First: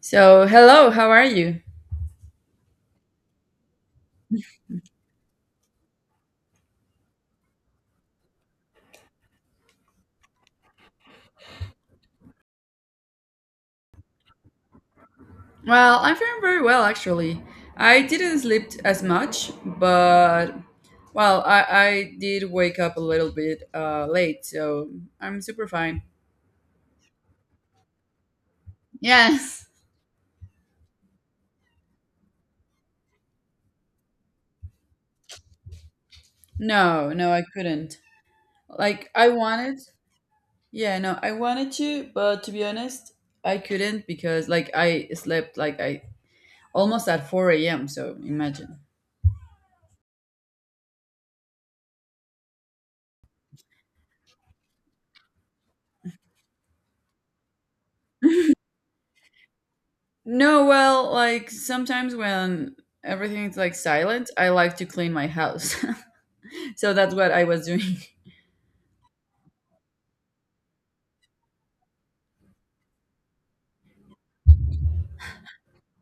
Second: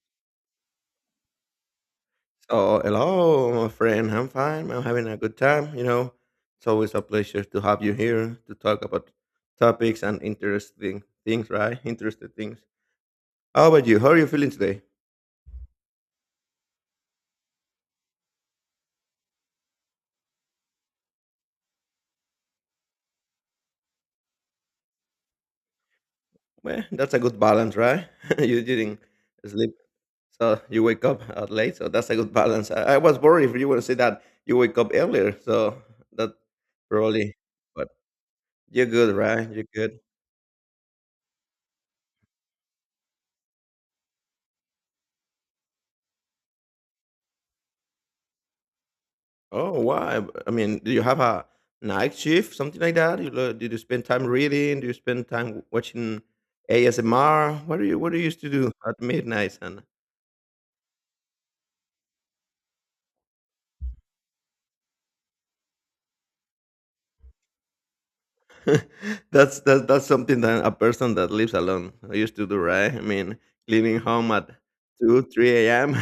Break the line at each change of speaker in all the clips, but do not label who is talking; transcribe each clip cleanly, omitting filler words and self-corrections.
So, hello, how are you?
So, hello, my friend. I'm fine. I'm having a good time. It's always a pleasure to have you here to talk about topics and interesting things, right? Interesting things. How about you? How are you feeling today?
Well, I'm feeling very well actually. I didn't sleep as much, but well, I did wake up a little bit late, so I'm super fine.
Well, that's a good balance, right? You didn't
Yes.
sleep, so you wake up late, so that's a good balance. I was worried if you would say that you wake up earlier, so that
No, no,
probably,
I
but
couldn't.
you're
Like,
good,
I
right? You're
wanted,
good.
yeah, no, I wanted to, but to be honest, I couldn't because, like, I slept like I almost at 4 a.m., so imagine.
Oh, why? I mean, do you have a night shift, something like that? Did you spend time reading? Do you spend time watching ASMR? What do you used to do at midnight? And
No, well, like sometimes when everything's like silent, I like to clean my house. So that's what I was doing.
that's something that a person that lives alone used to do, right? I mean, leaving home at two, three a.m.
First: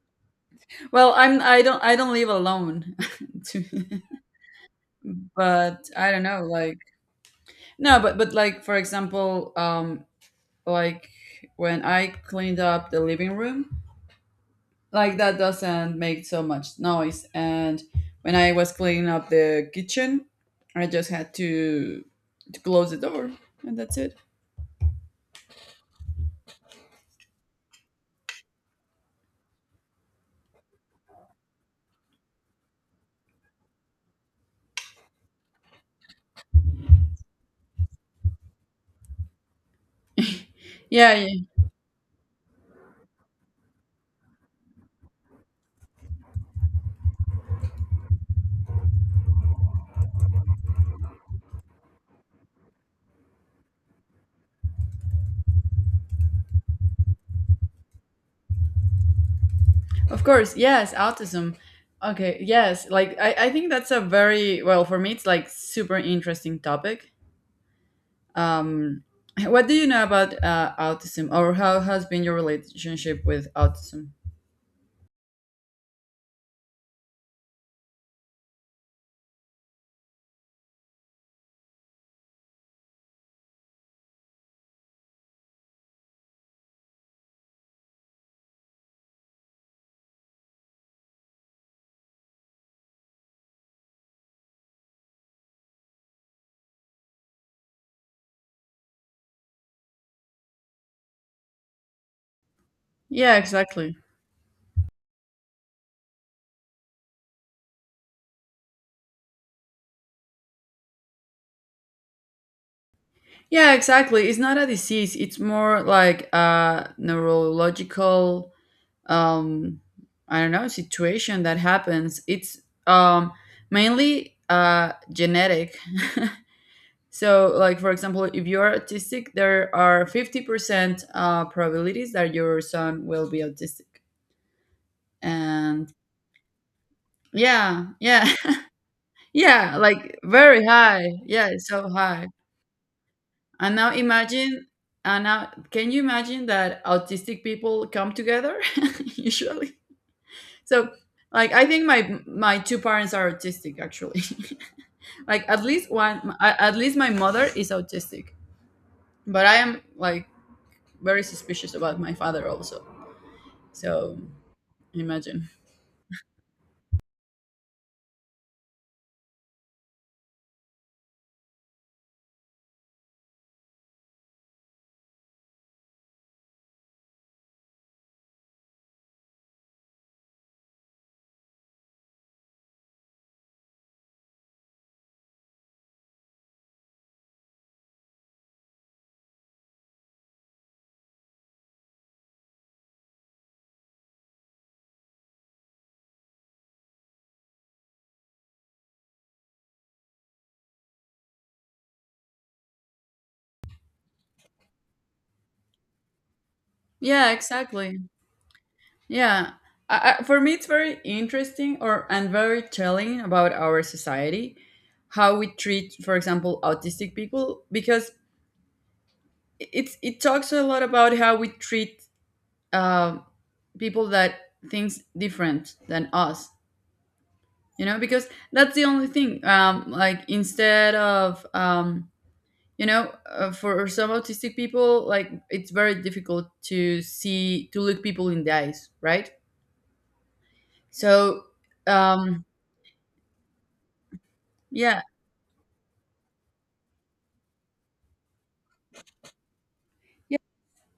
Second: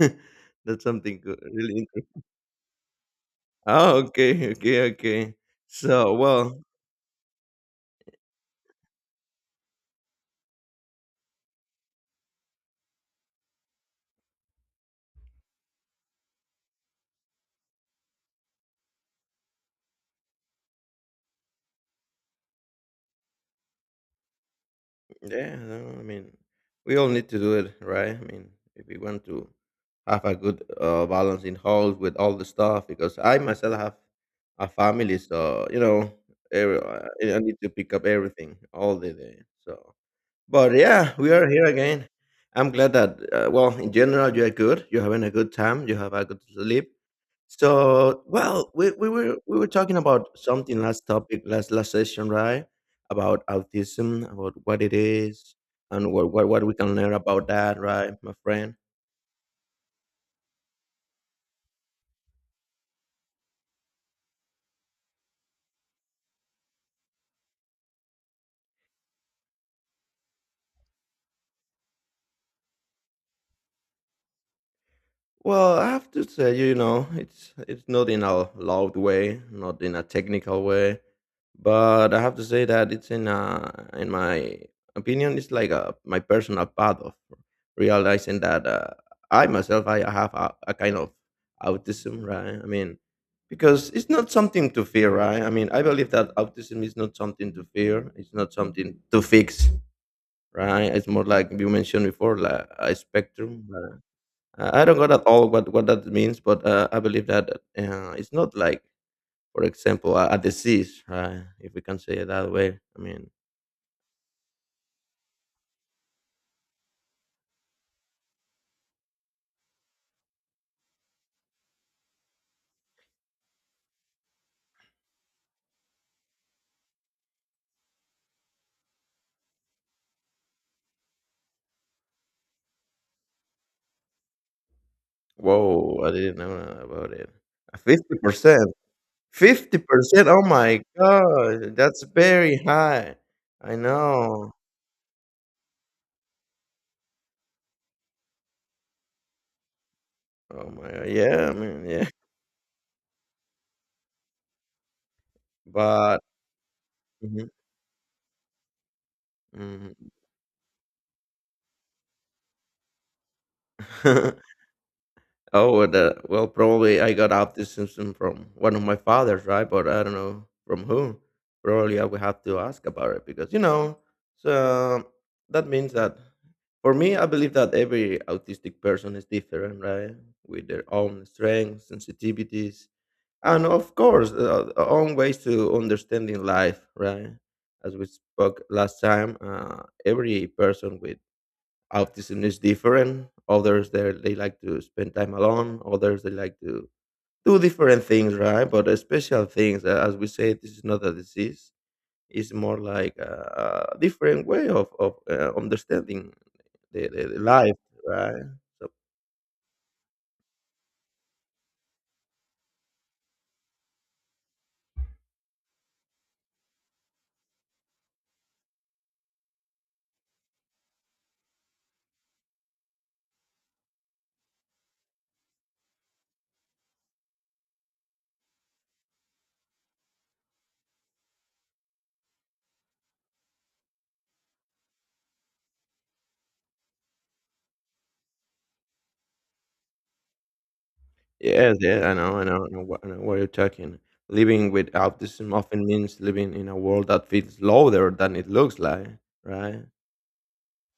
That's
Well,
something good,
I'm I
really
don't I don't
interesting.
live alone. to-
Oh, okay, okay, okay.
but I
So,
don't know,
well,
like no, but like for example, like when I cleaned up the living room, like that doesn't make so much noise, and when I was cleaning up the kitchen, I just had to close the door, and that's it.
yeah, no, I mean, we all need to do it, right? I mean, if we want to have a good balance in house with all the stuff, because I myself have a family, so every, I need to pick up everything all the day. So but yeah,
Yeah,
we
yeah.
are here again. I'm glad that, well, in general, you are good. You're having a good time. You have a good sleep. So, well, we were talking about something last topic last session, right? About autism, about what it is, and what we can learn about that, right, my friend?
Of course, yes, autism. Okay, yes, like I think that's a very well for me. It's like super interesting topic. Um, what do you know about autism, or how has been your relationship with autism?
Well, I have to say, it's not in a loud way, not in a technical way, but I have to say that it's in my opinion, it's like a my personal path of realizing that I myself I have a kind of autism, right? I mean, because it's not something to fear, right? I mean, I believe that autism is not something to fear. It's not something to fix, right? It's more like you mentioned before, like a
Yeah,
spectrum.
exactly.
Right? I don't got at all what that means, but I believe that it's not like, for example, a disease, right? If we can say it that way. I mean,
Yeah, exactly. It's not a disease. It's more like a neurological, um, I don't know, situation that happens. It's um, mainly genetic. So, like for example, if you're autistic, there are 50% probabilities that your son will be autistic, and
whoa, I didn't know about it.
yeah,
Fifty
yeah,
percent,
yeah,
fifty
like
percent. Oh
very
my
high. Yeah, it's
god,
so
that's
high.
very high.
And
I
now
know.
imagine, and now can you imagine that autistic people come together usually?
Oh
So,
my god, yeah. I
like, I
mean,
think
yeah.
my two parents are autistic actually. Like, at least
But
one, at least my mother
mhm,
is autistic, but I am
mhm.
like very suspicious about my father also. So imagine.
Oh, well, probably I got autism from one of my fathers, right? But I don't know from whom. Probably I will have to ask about it because, so that means that for me, I believe that every autistic person is different, right? With their own strengths, sensitivities, and of course, their own ways to understanding life, right? As we spoke last time, every person with autism is different. Others they like to spend time alone. Others they like to do different things, right? But special things, as we say, this is not a disease. It's more like a different way of understanding the, the,
Yeah,
the life,
exactly.
right? So
Yeah. For me, it's very interesting or and very telling about our society, how we treat, for example, autistic people, because it's it talks a lot about how we treat uh, people that thinks different than us. You know, because that's the only thing. Like instead of you know for some autistic people like it's very difficult to see to look people in the eyes, right? So
yes, yeah, I know,
um
I know, I know, I know what you're talking. Living with
yeah,
autism often means living in a world that feels louder than it looks like, right?
yeah,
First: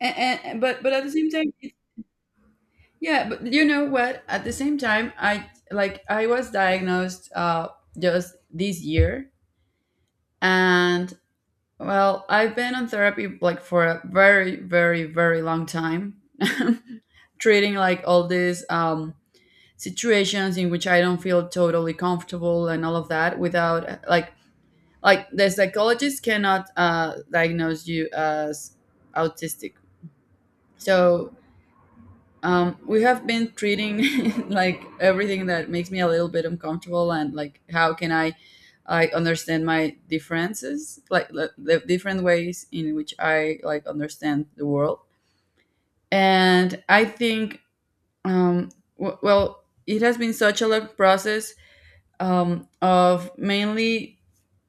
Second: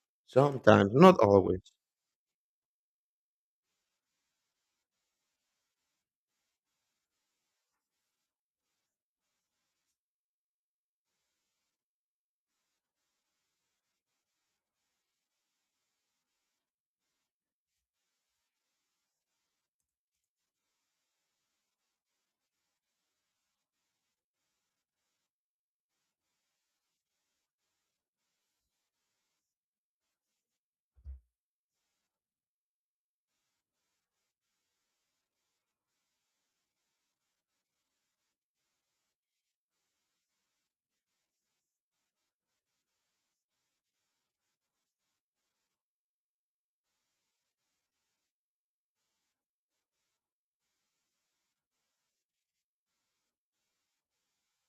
and, but
Sometimes,
at the
not
same time
always.
yeah, but you know what, at the same time, I like I was diagnosed just this year, and well, I've been on therapy like for a very, very, very long time. Treating like all these situations in which I don't feel totally comfortable and all of that, without like the psychologist cannot diagnose you as autistic. So we have been treating like everything that makes me a little bit uncomfortable, and like how can I understand my differences, like the different ways in which I like understand the world. And I think um, well, it has been such a long process of mainly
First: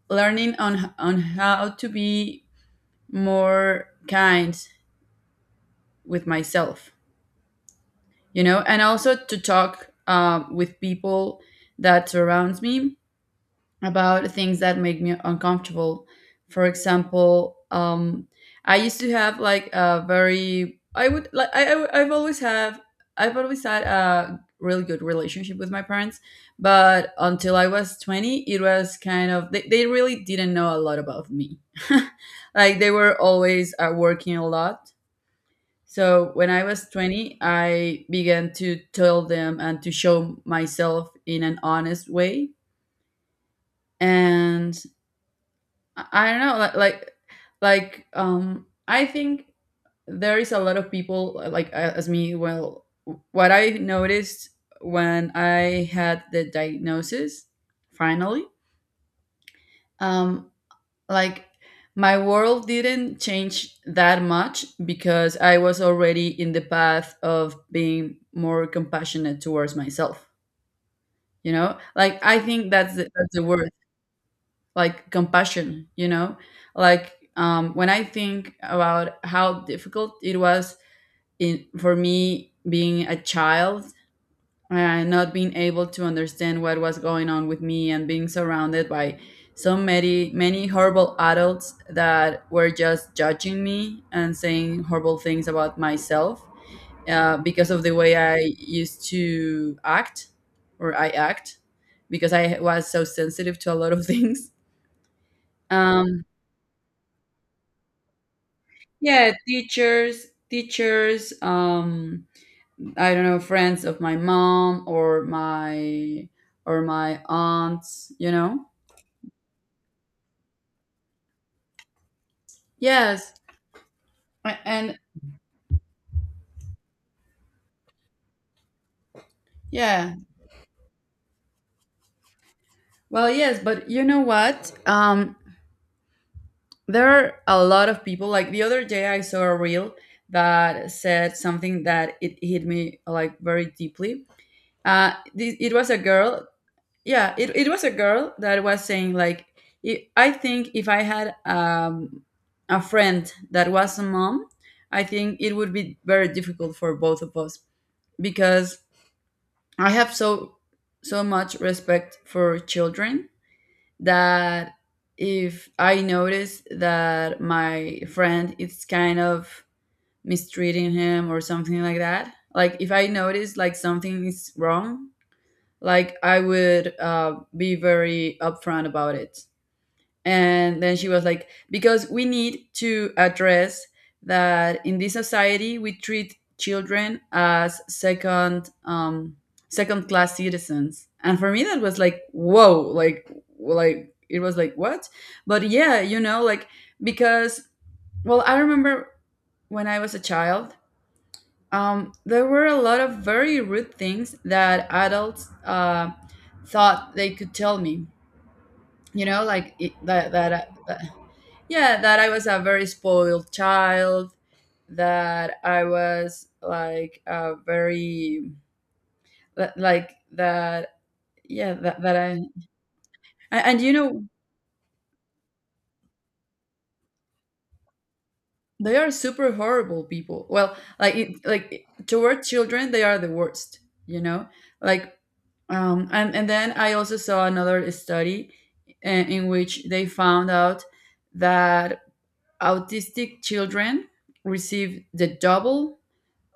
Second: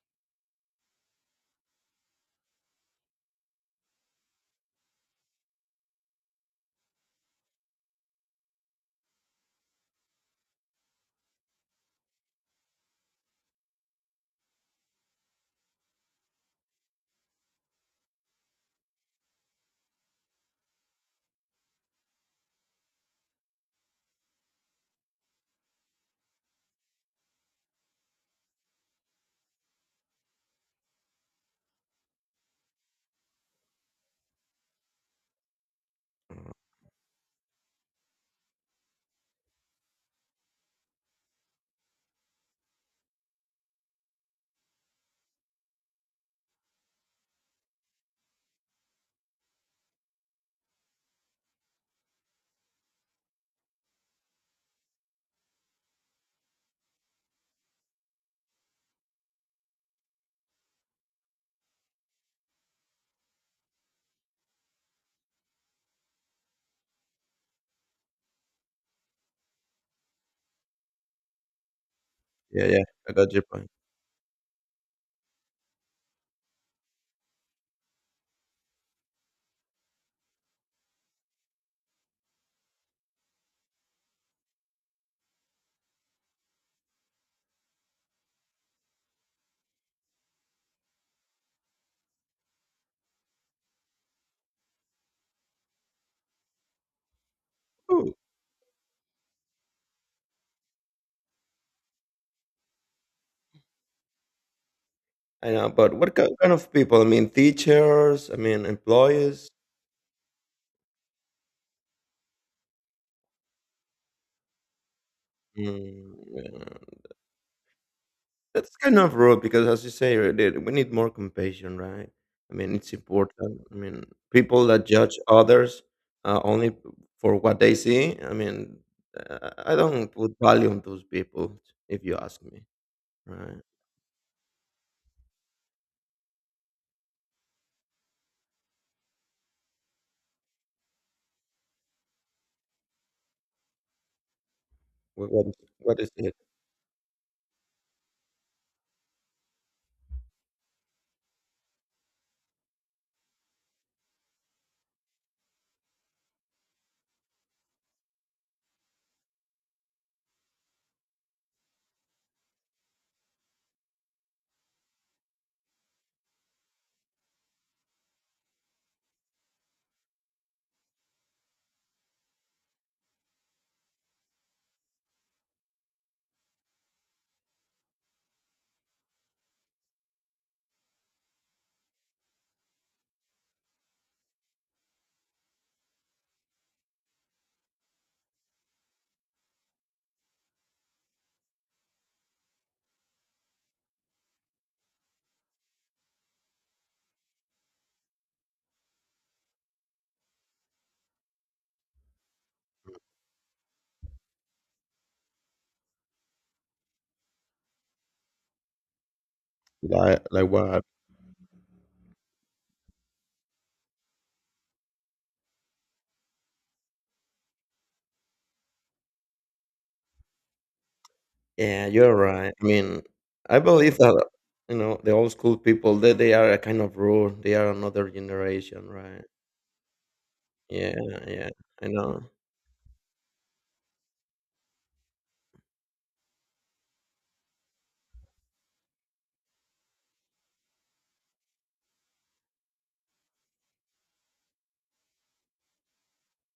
learning on how to be more kind with myself, you know, and also to talk with people that surrounds me about things that make me uncomfortable. For example, I used to have like a very I would like I've always have I've always had a really good relationship with my parents, but until I was 20, it was kind of they really didn't know a lot about me. Like they were always working a lot. So when I was 20, I began to tell them and to show myself in an honest way, and I don't know, I think there is a lot of people like as me. Well, what I noticed when I had the diagnosis, finally, um, like my world didn't change that much because I was already in the path of being more compassionate towards myself. You know, like I
Yeah,
think
yeah,
that's
I got
that's
your
the
point.
word. Like compassion, you know, like when I think about how difficult it was in, for me being a child and not being able to understand what was going on with me, and being surrounded by so many, many horrible adults that were just judging me and saying horrible things about myself because of the
Ooh.
way I used to act or I act because I was so sensitive to a lot of things.
I know, but what
um,
ki kind of people? I mean, teachers, I mean,
Yeah,
employees.
teachers, teachers, I don't know, friends of my mom
Mm,
or
yeah.
my aunts, you know?
That's kind of rude because, as you say, that we need more compassion, right? I mean, it's
Yes.
important. I mean, people that
And
judge others only for what they see. I mean, I don't
yeah.
put value on those people, if you ask me,
Well, yes,
right?
but you know what? There are a lot of people, like the other day I saw a reel that said something that it hit me like very deeply.
What, what,
It was a
what is it?
girl yeah it was a girl that was saying like I think if I had a friend that was a mom, I think it would be very difficult for both of us because I have so so much respect for children, that if I notice that my friend is kind of mistreating him or something like that, like if I notice like something is wrong, like I would be very upfront about it. And then she was like, because we need to address that in this society we treat children as second second class citizens. And for me that was like, whoa, like it was like what. But yeah, you know, like because well, I remember when I was a child, there were a lot of very rude things that adults thought they could tell me. You know, like it,
Like,
that,
like
that, I-
what?
that, yeah, that I was a very spoiled child, that I was like a very, that- like that, yeah,
Yeah,
that,
you're
that I,
right. I mean, I
and you
believe that
know,
the old school people they are a kind of rule. They are another generation,
they are
right?
super horrible people. Well,
Yeah,
like, it,
yeah.
like
I know.
toward children, they are the worst, you know? Like and then I also saw another study in which they found out that autistic children receive the double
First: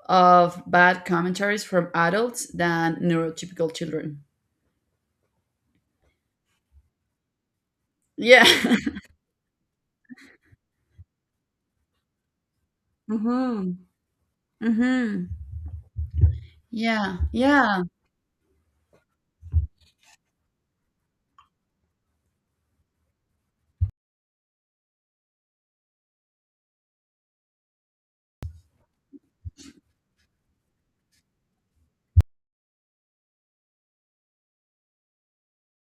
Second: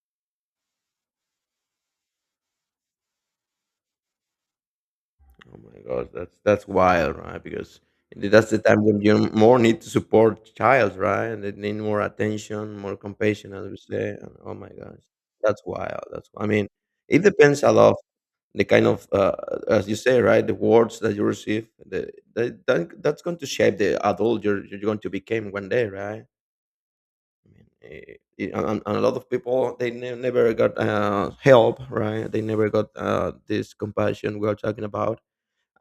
of bad commentaries from adults than neurotypical children.
Oh my gosh, that's wild, right? Because
Yeah.
that's the time when you more need to support child, right? And they need more attention, more compassion, as we
Mm-hmm.
say. And oh my gosh,
Hmm.
that's wild. That's I mean,
Yeah.
it depends a
Yeah.
lot the kind of as you say, right, the words that you receive, that's going to shape the adult you're going to become one day, right? I mean, and a lot of people they never got help, right? They never got this compassion we are talking about,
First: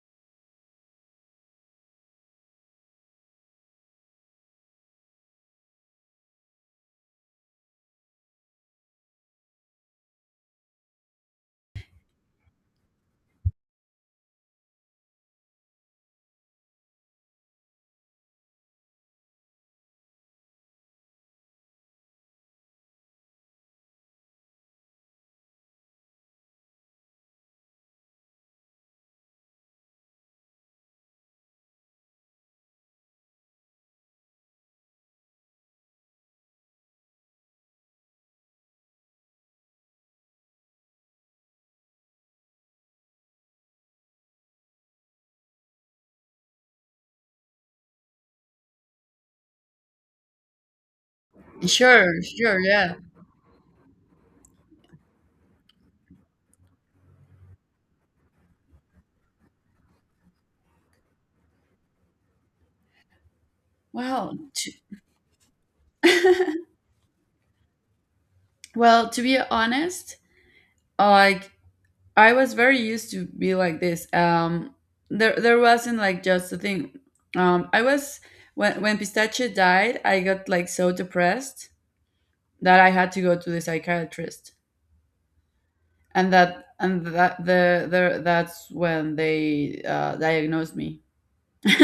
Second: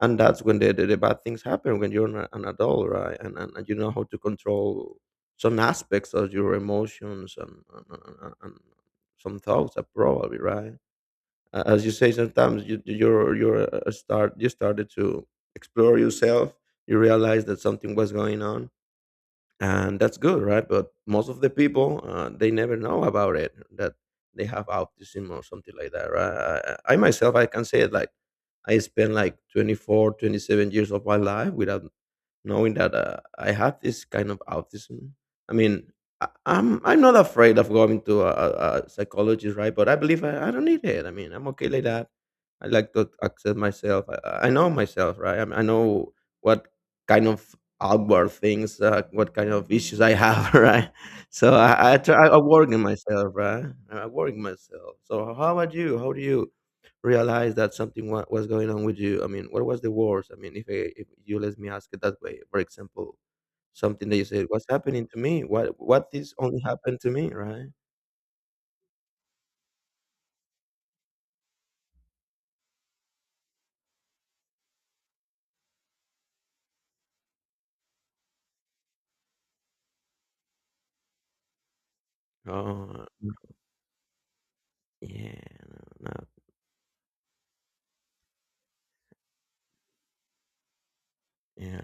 and that's when the bad things happen when you're an adult, right? And you know how to control some aspects of your emotions, and some thoughts probably, right? As you say, sometimes you you're a start you started to explore yourself, you realize that something was going on, and that's good, right? But most of the people they never know about it, that they have autism or something like that, right? I myself I can say it like I spent like 24, 27 years of my life without knowing that I have this kind of autism. I mean, I'm not afraid of going to a psychologist, right? But I believe I don't need it. I mean, I'm okay like that. I like to accept myself. I know myself, right? I, mean, I know what kind of outward things, what kind of issues I have, right? So I I,
Sure.
try, I
Sure.
work in
Yeah.
myself, right? I work in myself. So how about you? How do you realize that something was going on with you? I mean, what was the worst? I mean, if you let me ask it that way, for example, something that you
Well,
said, "What's happening to me? What this
to,
only happened to me?" Right?
well, to be honest, like I was very used to be like this. There wasn't like just a thing. I was when Pistachio died, I got like so depressed that I
Oh,
had to go to the psychiatrist,
yeah, no, no,
and that's when they diagnosed me.
yeah.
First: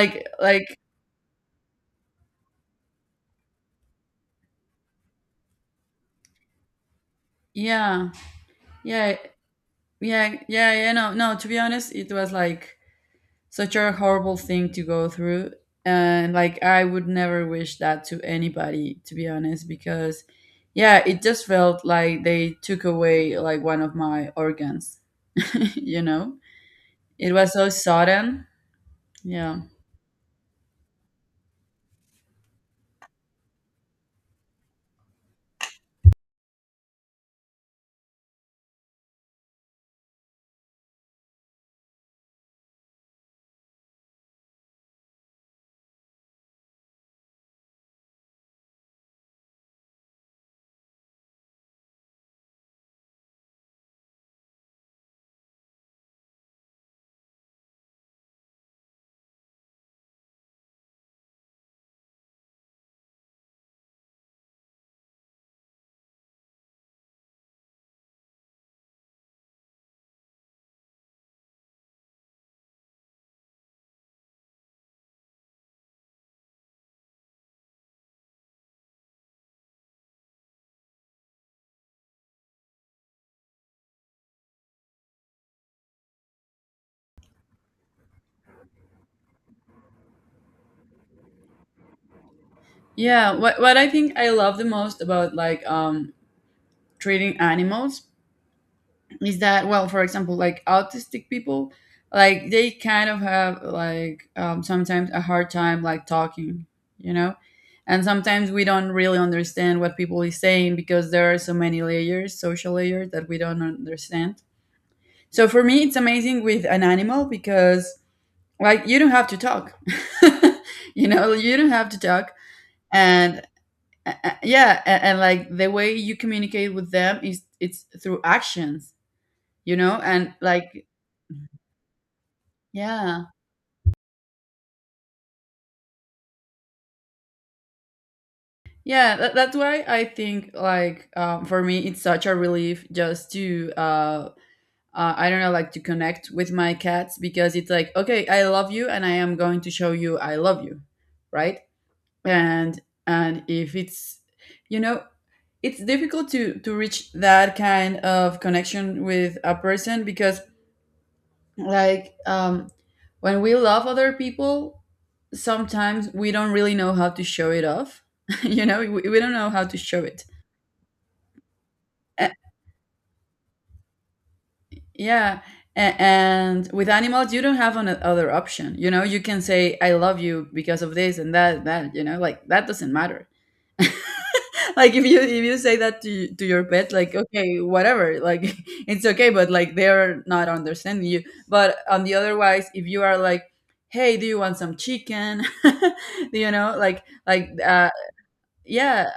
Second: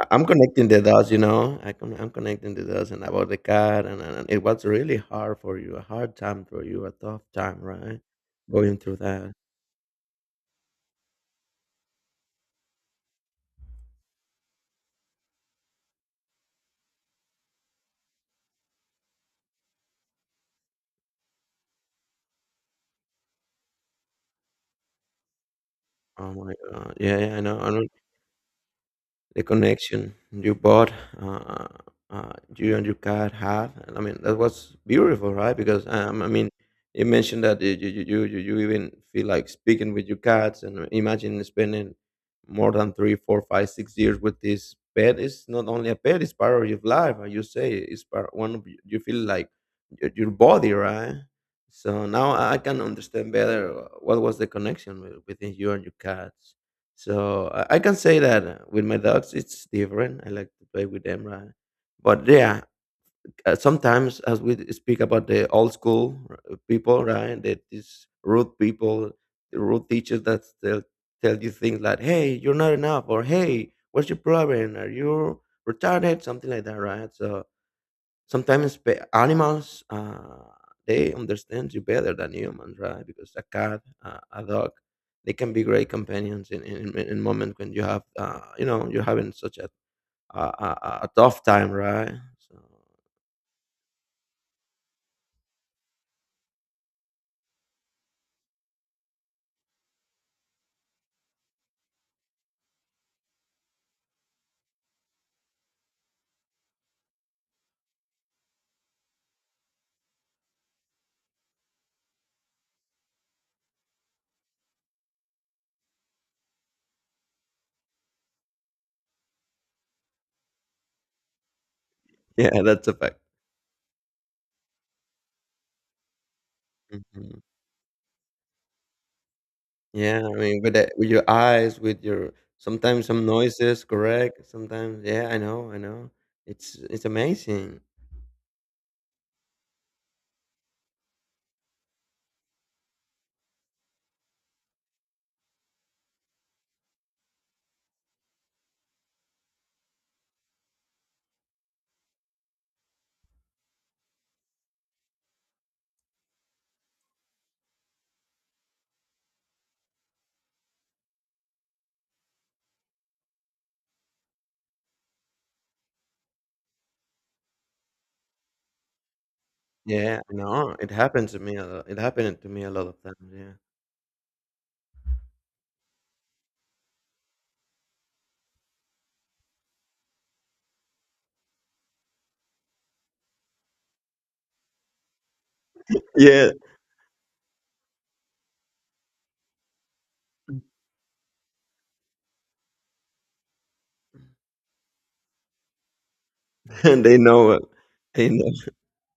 I, I'm
like
connecting the dots, you know. I'm connecting the dots and about the car, and it was really hard for you, a hard time for you, a tough time, right?
yeah,
Going through
yeah,
that.
yeah, yeah, yeah, no, no. To be honest, it was like such a horrible thing to go through, and like I would never wish that to anybody, to be honest, because yeah, it just felt like they took away like one of my organs. You
Oh
know,
my God. Yeah,
it
yeah, I
was
know.
so
I know.
sudden,
The
yeah,
connection you bought, uh, you and your cat had. I mean, that was beautiful, right? Because I mean, you mentioned that you even feel like speaking with your cats, and imagine spending more than three, four, five, 6 years with this pet. It's not only a pet; it's part of your life. And you say it's part one of you feel like your body, right? So now I can understand better what was the connection within you and your cats. So I can say that with my dogs, it's different. I like to play with them, right? But yeah, sometimes as we speak about the old school people, right? That these rude people, the rude teachers that tell you things like, "Hey, you're not enough," or "Hey, what's your problem? Are you retarded?" Something like that, right? So sometimes animals they understand you better than humans, right? Because a cat, a dog, they can be great companions in moments when you have you're having such a a, a a tough time, right? So
yeah. What I think I love the most about like treating animals is that, well, for example, like autistic people, like they kind of have like sometimes a hard time like talking, you know, and sometimes we don't really understand what people is saying because there are so many layers, social layers, that we don't understand. So for me it's amazing with an animal because like you don't have to talk. You know, you don't have to talk.
yeah, that's a fact.
And yeah, and like the way you communicate with them
Mhm.
is it's through actions, you know.
Yeah,
And
I mean,
like
with your eyes, with your sometimes
yeah,
some noises, correct? Sometimes, yeah, I know, I know. It's amazing.
yeah. That's why I think like for me, it's such a relief just to I don't know, like to connect with my cats, because it's like okay, I love you, and I am going to show you I love you, right? And and if it's you know it's difficult to reach that kind of connection with a person, because like when we love other people sometimes we don't really know how to show it off. You know, we don't know how to show
Yeah,
it.
I know. It happened to me a lot. It
A-
happened to me a lot of times. Yeah.
yeah. And with animals, you don't have another option. You know, you can say, I love you because of this and that, you know, like that doesn't matter. Like if you say that to to
Yeah,
your pet, like, okay, whatever, like it's okay, but like they're not understanding you. But on the otherwise, if you are like, hey, do you want some chicken? You know,
they know it. They know.
yeah,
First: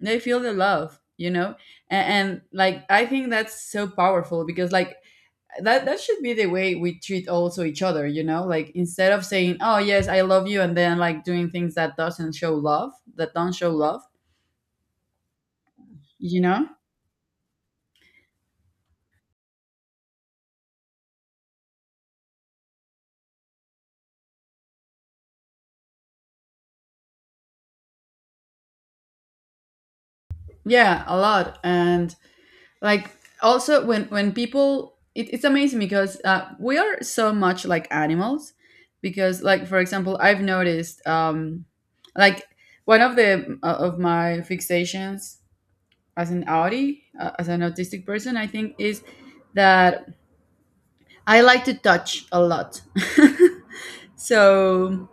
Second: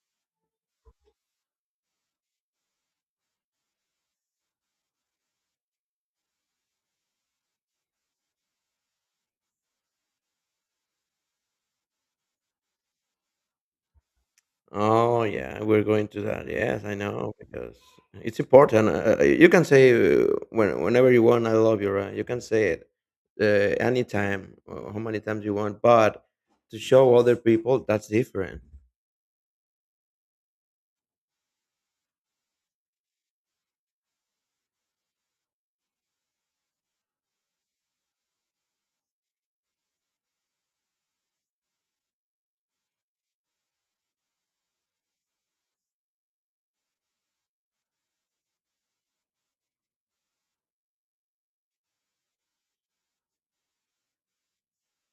they feel the love, you know. And like, I think that's so powerful because like that should be the way we treat also each other, you know, like instead of saying, oh yes, I love you, and then like doing things that doesn't show love, that don't show love,
Oh yeah, we're going to
you
that.
know.
Yes, I know because it's important. You can say whenever you want, "I love you," right? You can say it anytime, how many times you want. But to show other people, that's different.
Yeah, a lot. And like, also when people it's amazing because we are so much like animals. Because like, for example, I've noticed, like, one of the of my fixations as an audi as an autistic person, I think, is that I like to touch a lot. So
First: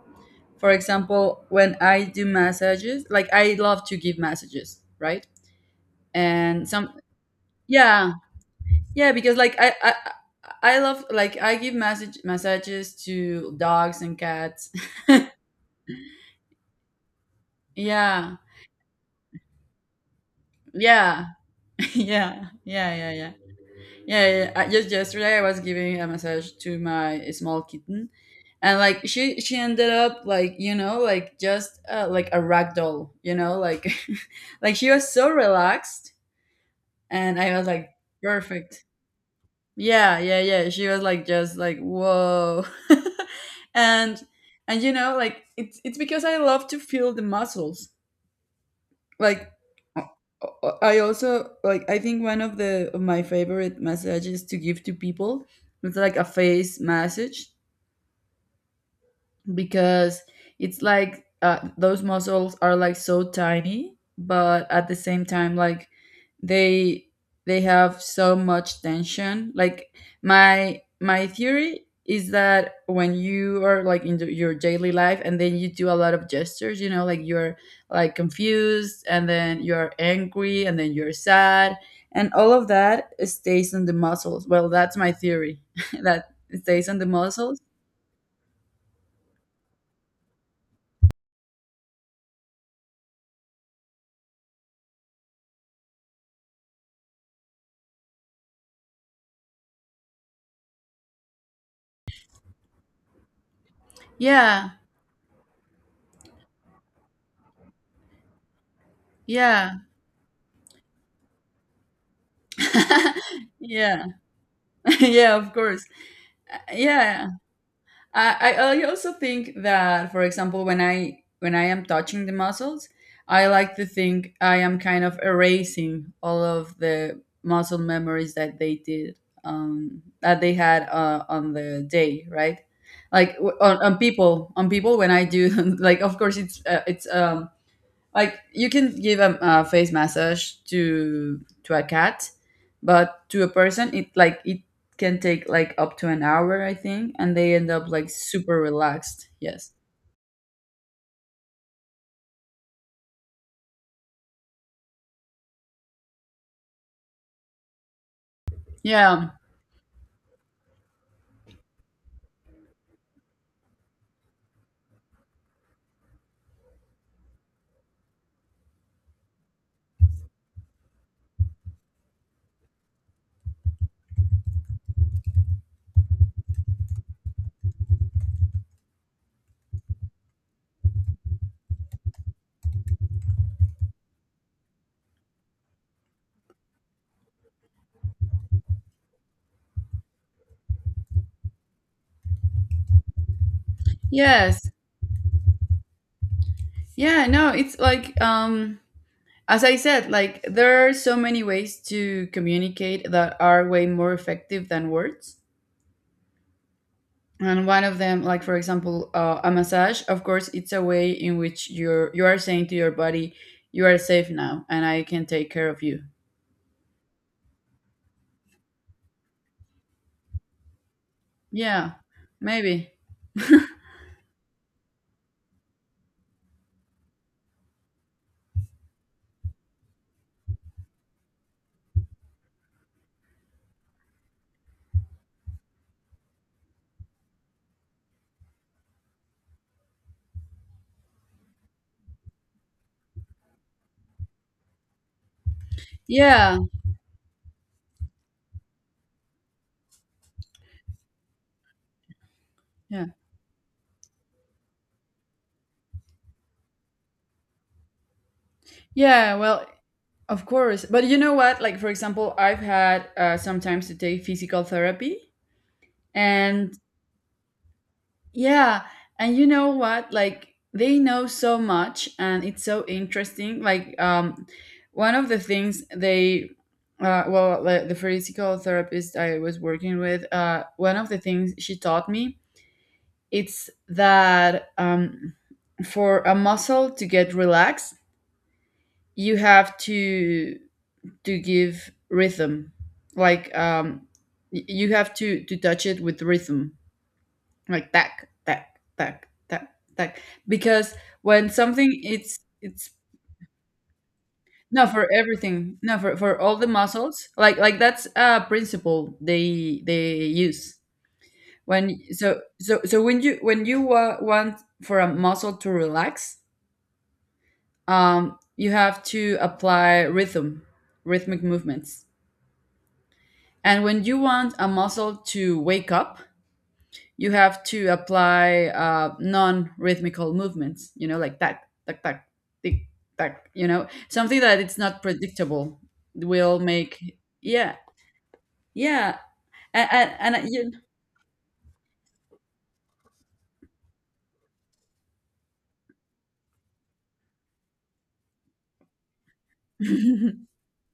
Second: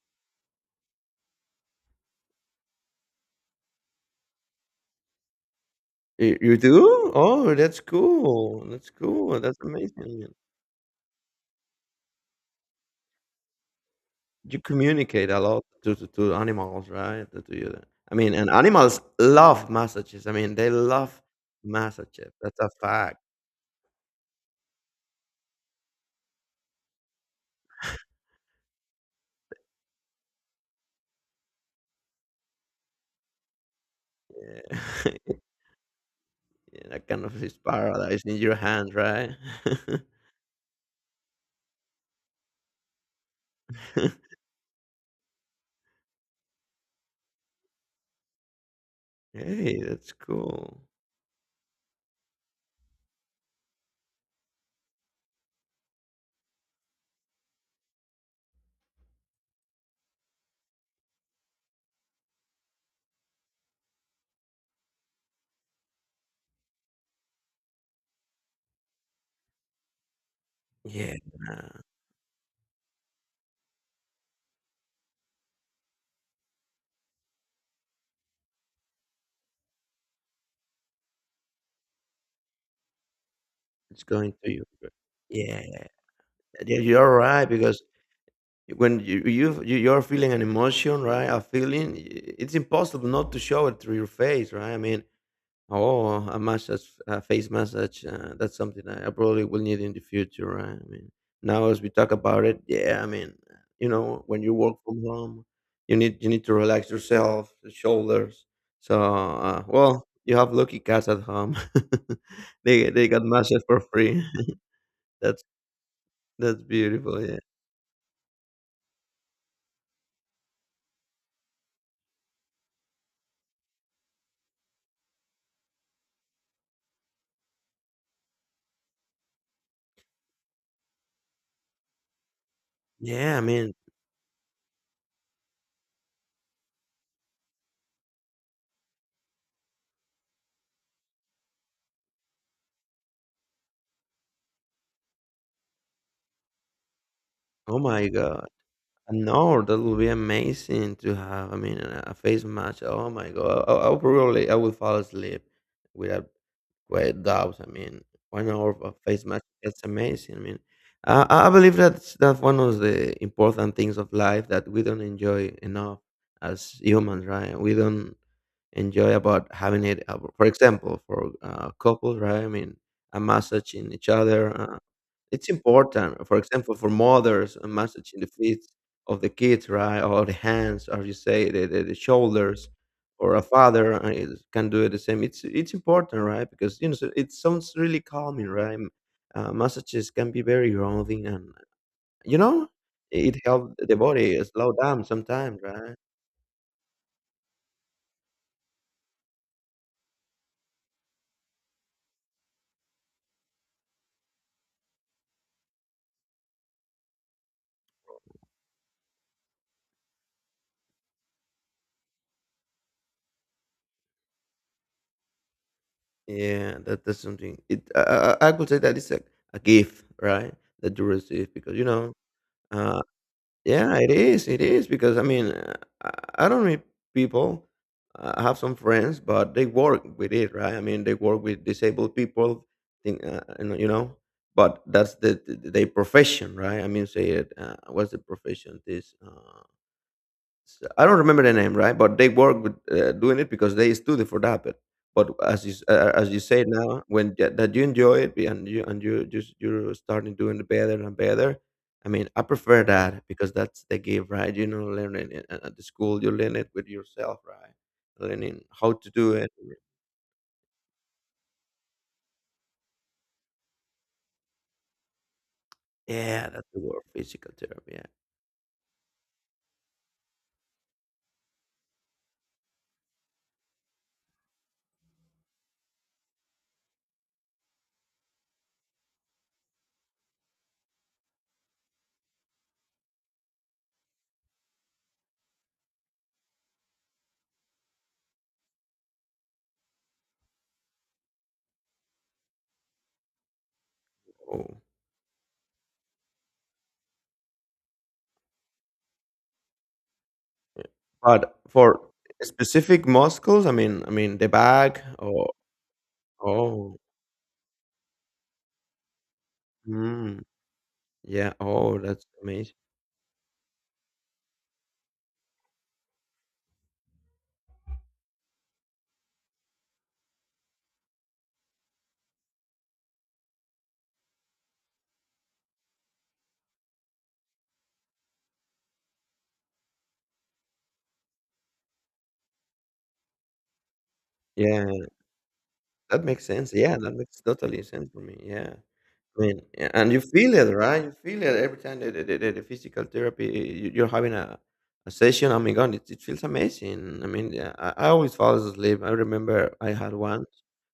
for example, when I do massages, like, I love to give massages, right?
You
And some,
do? Oh, that's
yeah.
cool. That's
Yeah, because
cool.
like
That's
I I
amazing.
I love, like I give massages to dogs and
You
cats.
communicate a lot to animals, right? To you. I mean,
Yeah.
and animals love messages. I mean, they love
Yeah.
messages.
Yeah.
That's a
Yeah, yeah,
fact.
yeah. Yeah, yeah. I, just yesterday, I was giving a massage to my small kitten, and like she ended up like, like just like a rag doll, like like she was
Yeah.
so relaxed.
That kind
And
of
I
is
was like,
paradise in your
perfect.
hand, right?
Yeah, yeah, yeah. She was like just like, whoa. And like it's because I love to feel the muscles. Like,
Hey,
I
that's cool.
I also like, I think one of the of my favorite messages to give to people is like a face massage, because it's like, those muscles are like so tiny, but at the same time, like they they have so much tension. Like, my
Yeah.
my theory is that when you are like in your daily life, and then you do a lot of gestures, you know, like you're like confused, and then you're angry, and then you're sad, and all of that stays on the
It's going
muscles.
to you.
Well, that's my theory.
Yeah.
That it
Yeah,
stays on the
you're right
muscles.
because when you're feeling an emotion, right? A feeling, it's impossible not to show it through your face, right? I mean, oh, a massage, a face massage. That's something that I probably will need in the future. Right? I mean, now as we talk about it, yeah. I mean, when you
Yeah,
work from home, you need to relax yourself, the shoulders. So,
yeah.
well, you have lucky cats at home. They got massage for
Yeah.
free.
Yeah,
That's
of course.
that's beautiful.
Yeah,
Yeah.
I, I I also think that, for example, when I am touching the muscles, I like to think I am kind of erasing all of the muscle memories that they did, that they had on the day, right? Like
Yeah.
on people, on people. When I do, like, of course, it's like, you can give a face massage to a cat, but to a person, it like, it can take like up to an hour, I think, and they end
Oh
up like
my god.
super relaxed.
No,
Yes,
that would be amazing to have. I mean, a face match. Oh my god, I probably I would fall asleep without quite doubts. I mean, 1 hour of a face
yeah.
match. That's amazing. I believe that's one of the important things of life that we don't enjoy enough as humans, right? We don't enjoy about having it. For example, for couples, right? I mean, a massage in each other. It's important. For example, for mothers, a massage in the feet of the kids, right? Or the hands, or you say the shoulders, or a father can do it the same. It's important, right? Because you know so it sounds really calming, right? Massages can be very grounding, and you know it helps the body slow
Yes.
down sometimes, right?
Yeah, no, it's like, as I said, like there are so many ways to communicate that are way more effective than words. And one of them, like for example, a massage, of course, it's a way in which you are saying to your body, you are safe now, and I can take care of you.
Yeah, that that's something. It I could say that it's a gift, right? That you receive because you
Yeah,
know.
maybe.
Uh, Yeah, it is. It is because I don't meet people. I have some friends, but they work with it, right? I mean, they work with disabled people. Think, you know, but that's the their profession, right? I mean, say it. What's the profession? This. I don't remember the name, right? But they work with doing it because they study for that. Bit. But as as you
Yeah.
say now, when that that you enjoy it and you just you're starting doing it better and better. I mean, I prefer
Yeah.
that because that's the gift, right? You know, learning it at the school, you learn it with yourself, right? Learning how to do
Yeah,
it.
well, of course. But you know what, like for example, I've had sometimes to take physical therapy.
Yeah, that's
And
the word, physical therapy. Yeah.
yeah, and you know what? Like, they know so much, and it's so interesting. Like, one of the things they, well, the physical therapist I was working with, one of the things she taught me, it's that, for a muscle to get relaxed, you have to give rhythm, like,
Oh.
you have to touch it with rhythm, like that that that that that because when
But
something
for
it's,
specific muscles, I mean the
no,
back.
for
Oh,
everything. No, for, for all the
oh,
muscles, like that's a principle they
mm,
use.
yeah. Oh,
When,
that's amazing.
when you, when you want for a muscle to relax, um, you have to apply rhythm, rhythmic movements. And when you want a muscle to wake up, you have to apply non-rhythmical movements. You know, like tack, tack, tack, tick, tack. You know, something that it's
Yeah,
not predictable,
that makes
will
sense. Yeah,
make.
that makes
Yeah,
totally sense for me. Yeah.
yeah.
I mean,
and
yeah, and you
and, and
feel
you,
it, right? You feel it every time the physical therapy you're having a session. Oh my god, it feels amazing. I mean, yeah, I always fall asleep. I remember I had one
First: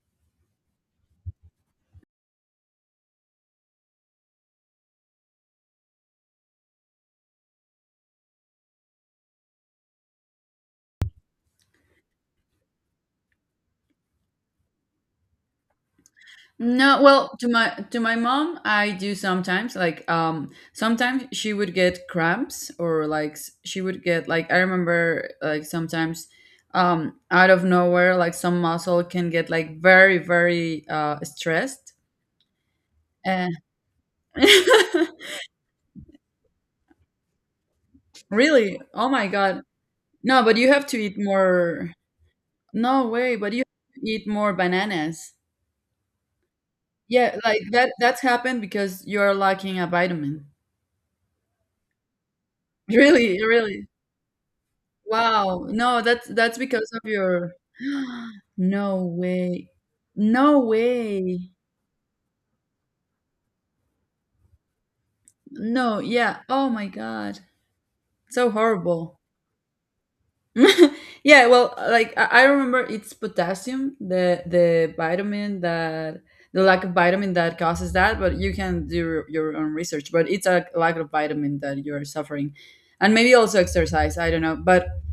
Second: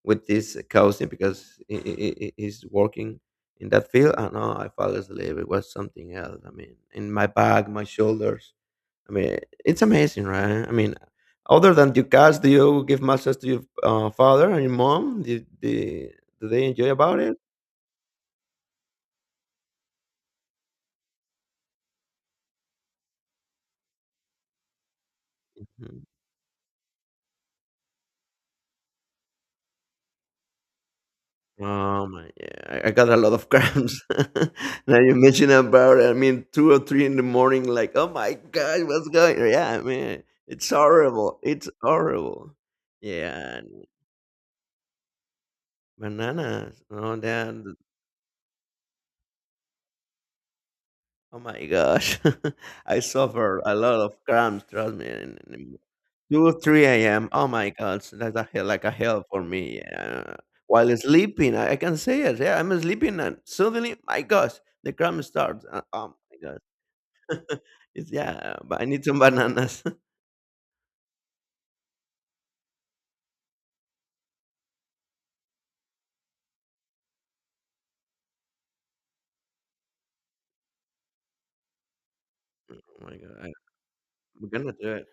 with this cousin because he's working in that field, and oh, I fell asleep. It was something else. I mean, in my back, my shoulders. I mean, it's amazing, right? I mean, other than your cats, do you give massages to your father and your mom? Do they enjoy
no,
about
well,
it?
to my mom, I do sometimes. Like, sometimes she would get cramps, or like she would get like, I remember, like
Mhm.
sometimes, out of nowhere, like some muscle can get like very very stressed.
Oh my, yeah, I got a lot of cramps. now you mention about it. I mean, two or three in the morning, like, oh my
Really?
god,
Oh
what's
my
going?
God.
Yeah, I mean,
No, but
it's
you have to eat
horrible. It's
more.
horrible.
No way, but you
Yeah,
have to eat more bananas.
bananas. Oh,
Yeah, like
that.
that, that's happened because you're lacking a vitamin.
Oh my gosh, I
Really,
suffer a
really.
lot of cramps. Trust me,
Wow.
in
No, that's
2,
that's because
3
of
AM. Oh
your
my God, so that's a hell like a
No
hell for
way.
me, yeah.
No
While
way.
sleeping, I can say it, yeah, I'm sleeping and suddenly, my gosh, the crime starts.
No,
Oh my
yeah.
God.
Oh my God.
It's
So
yeah, but I need
horrible.
some bananas.
Yeah, well, like I remember it's potassium, the vitamin that, the lack of vitamin that causes that, but you can do your own research. But it's a lack of vitamin that you're suffering.
Oh
And
my
maybe
God,
also exercise, I don't
we're
know.
gonna
But
do it.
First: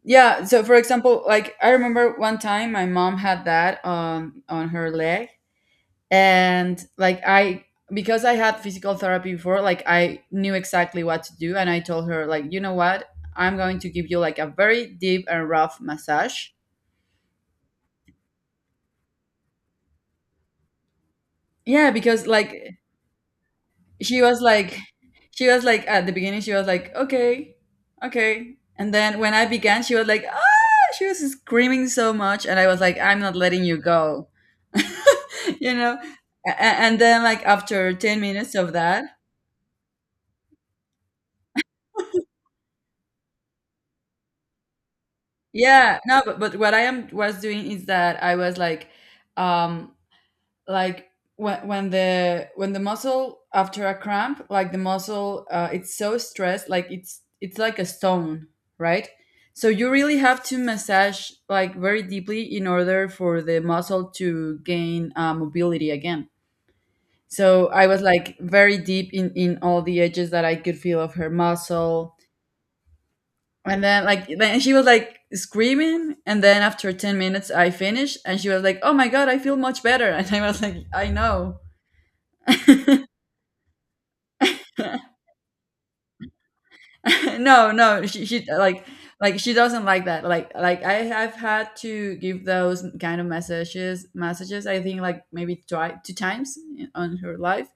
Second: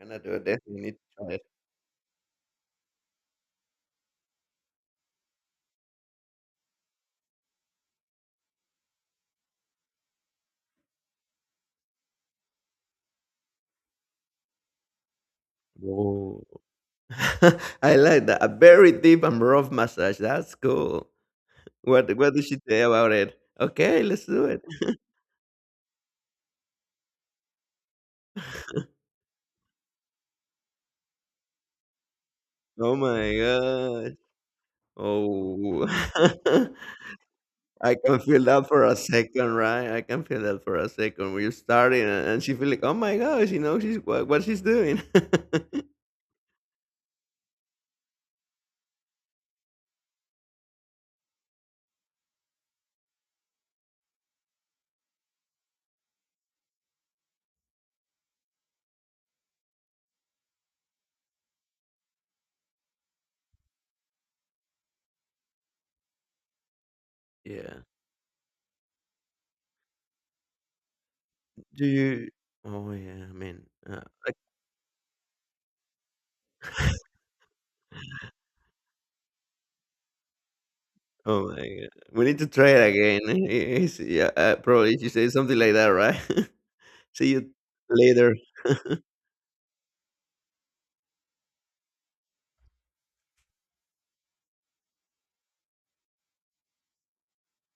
Gonna do
yeah,
it,
so for
definitely need
example,
to try it.
like I remember one time my mom had that on her leg. And like, I, because I had physical therapy before, like I knew exactly what to do. And I told her, like, you know what, I'm going to give you like a very deep and rough
Woah.
massage.
I like that. A very deep and rough massage, that's cool.
Yeah, because
What did she
like,
say about it? "Okay,
she
let's
was
do it."
like, she was like at the beginning she was like, okay, okay. And then when I began, she was like, ah, she was screaming so much, and I was
Oh
like, I'm
my
not letting you
God!
go. You
Oh.
know. And then like, after
I can
10
feel
minutes
that
of
for a
that.
second, right? I can feel that for a second. We're starting, and she feel like, oh my gosh, you know, she's what she's doing.
Yeah, no, but what I am was doing is that I was like, um, like, when the muscle after a cramp, like the muscle, it's so stressed, like it's like a stone, right? So you really have to massage like very deeply in order for the muscle to gain mobility again. So
yeah.
I was like very deep in all the edges that I could feel of her
Do
muscle.
you? Oh yeah,
And
uh,
then like,
like,
then she was like screaming, and then after 10 minutes, I finished, and she was like, "Oh my god, I feel much better." And I was like, "I
oh my
know."
god, we need to try it again. Yeah, probably she says something like that, right? See you
No, no, she,
later.
she like she doesn't like that. Like I have had to give those kind of messages, I think, like maybe two times on her life.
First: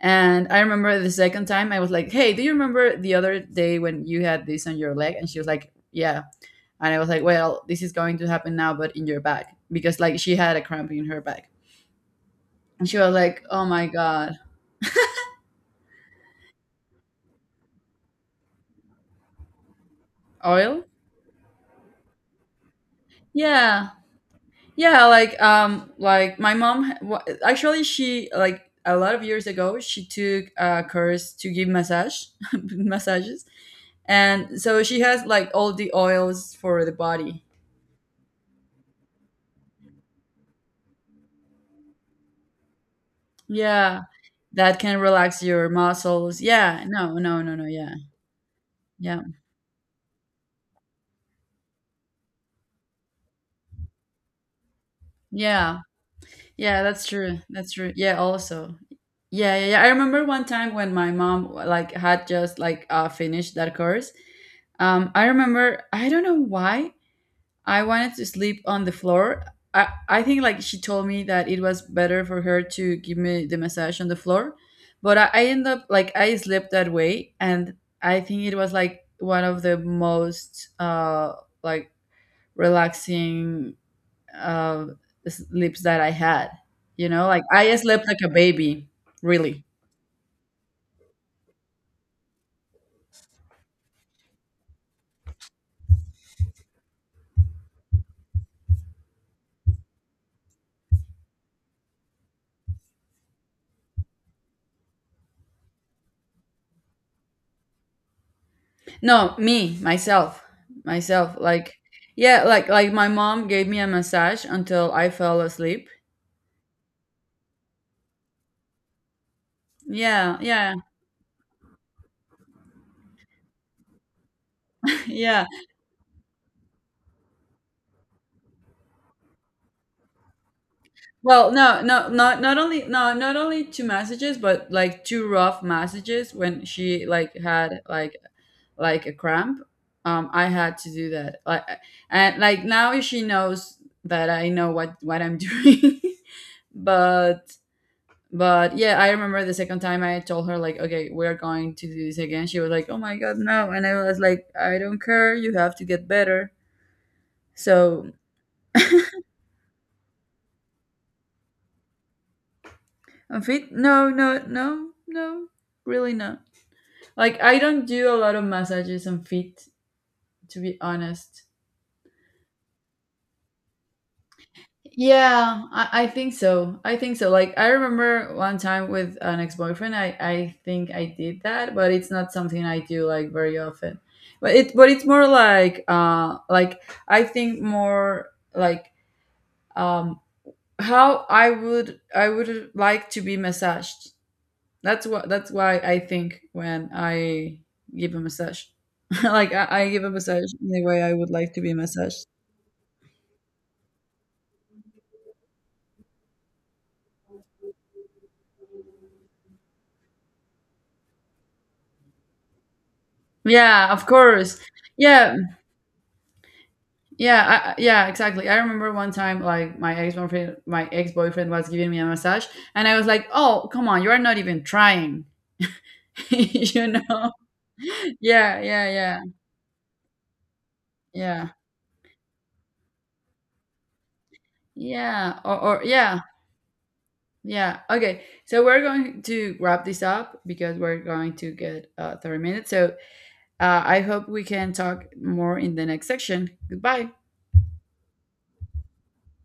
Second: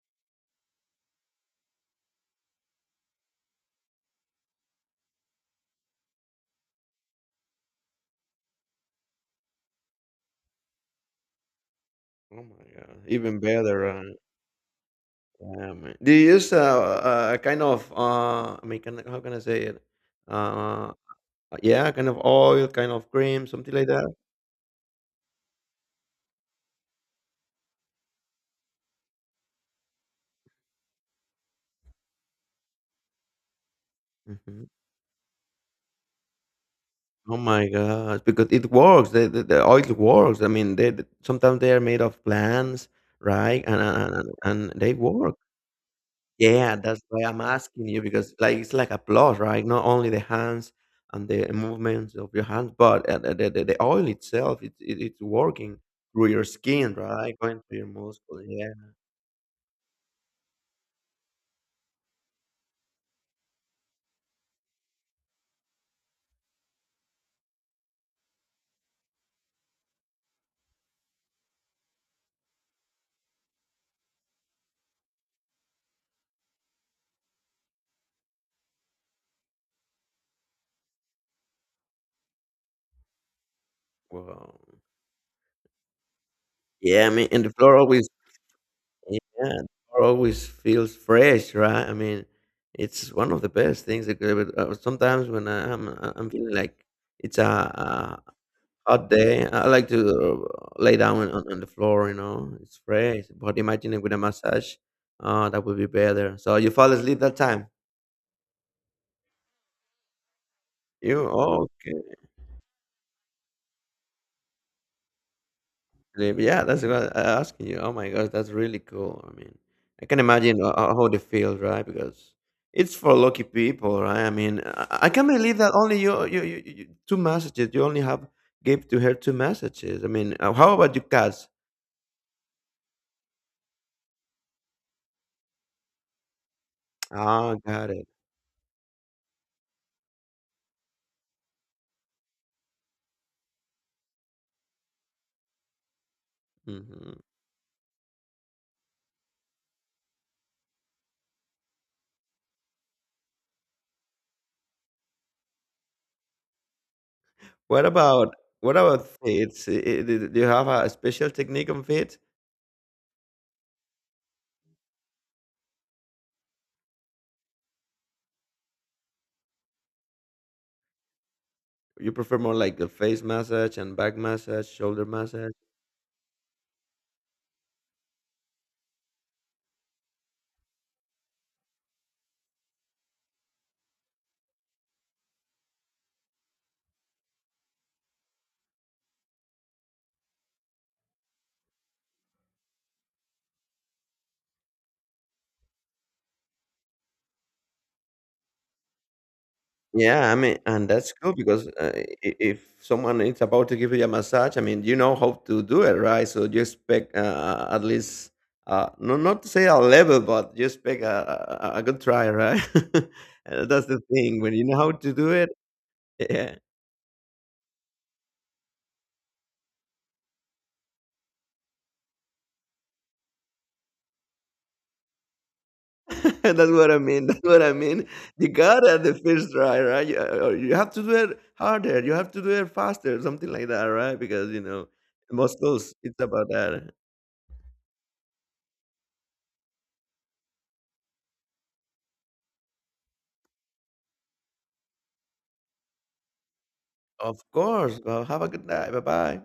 And I remember the second time, I was like, "Hey, do you remember the other day when you had this on your leg?" And she was like, "Yeah." And I was like, well, this is going to happen now, but in your back. Because like, she had a cramp in her back.
Oh my
And she
god,
was
even
like, oh my
better.
God,
Yeah, man. Do you use a kind of I mean, can, how can I say it?
oil?
Uh, yeah, kind of oil, kind of cream, something like
Yeah.
that.
Yeah. Like my mom, actually, she, like a lot of years ago, she took a course to give massage, massages. And
Mhm.
so she has like all the oils for the
Oh
body.
my gosh, because it works. The oil works. I mean, sometimes they are made of plants, right? And
Yeah.
and, and and
That
and they
can
work.
relax your muscles.
Yeah,
Yeah.
that's
No,
why
no,
I'm
no, no.
asking
Yeah.
you because like it's like a
Yeah.
plus, right? Not only the hands and the movements of your hands, but the oil itself, it's
Yeah.
working through your
Yeah,
skin,
that's
right?
true.
Going
That's
through your
true. Yeah,
muscles. Yeah.
also. Yeah, yeah, yeah. I remember one time when my mom like had just like finished that course. I remember I don't know why I wanted to sleep on the floor. I think like she told me that it was better for her to give me the massage on the floor, but I end up like, I slept that way. And I think it was like one of the most, like, relaxing,
Wow.
uh, sleeps that I had.
Yeah,
You
I
know,
mean,
like
and the
I
floor
slept
always
like a baby,
yeah,
really.
tomorrow always feels fresh, right? I mean, it's one of the best things that could ever. Sometimes when I'm feeling like it's a hot day, I like to lay down on the floor. You know, it's fresh. But imagine it with a massage, that would be better. So you fall asleep that time.
No, me, myself,
You
myself. Like,
okay?
yeah, like my mom gave me a massage until I fell asleep.
Live. Yeah, that's what I asking you. Oh my gosh, that's really cool. I mean, I can
Yeah,
imagine
yeah,
how they feel, right? Because it's for lucky people, right? I mean, I can't
yeah.
believe that only you, two messages. You only have gave to her two messages. I mean, how about your cats?
Well, no, no, not not only, no, not only two messages, but like two rough messages when she like
Ah,
had
got it.
like a cramp. I had to do that. Like, and like now she knows that I know what I'm doing,
Hmm.
but But yeah, I remember the second time I told her like, okay, we are going to do this again. She was like, oh my god, no, and I was like, I don't care. You have to get better.
What
So,
about what about fits? Do do you have a special technique on fits?
I'm fit. No, no, no, no, really not. Like, I don't do a lot of massages on feet, to be honest.
You prefer more like the face massage and back massage, shoulder massage?
Yeah, I think so. I think so. Like, I remember one time with an ex-boyfriend, I think I did that, but it's not something I do like very often. But it, but it's more like, I think more like, um, how I would, I would like to be massaged. That's what, that's why I think when I give a massage. Like, I give a
Yeah, I
massage
mean,
in the
and
way
that's
I would
cool
like to
because
be massaged.
if someone is about to give you a massage, I mean, you know how to do it, right? So you expect at least, no, not to say a level, but you expect a good try, right? And that's
Yeah,
the
of
thing when
course.
you know how to do
Yeah.
it. Yeah,
Yeah, I, yeah, exactly. I remember one time, like, my ex boyfriend was giving me a massage, and I was like, "Oh, come on, you are not even trying."
that's
You
what I mean.
know?
That's what I mean. You
Yeah,
got
yeah,
it the
yeah,
first try, right? You, or you have to do it
yeah,
harder. You have to do it faster, something like that, right? Because you know,
yeah, or
muscles. It's
yeah,
about that.
yeah. Okay, so we're going to wrap this up because we're going to get 30 minutes. So, I hope we can talk more in the next section. Goodbye.
Of course. Well, have a good night. Bye bye.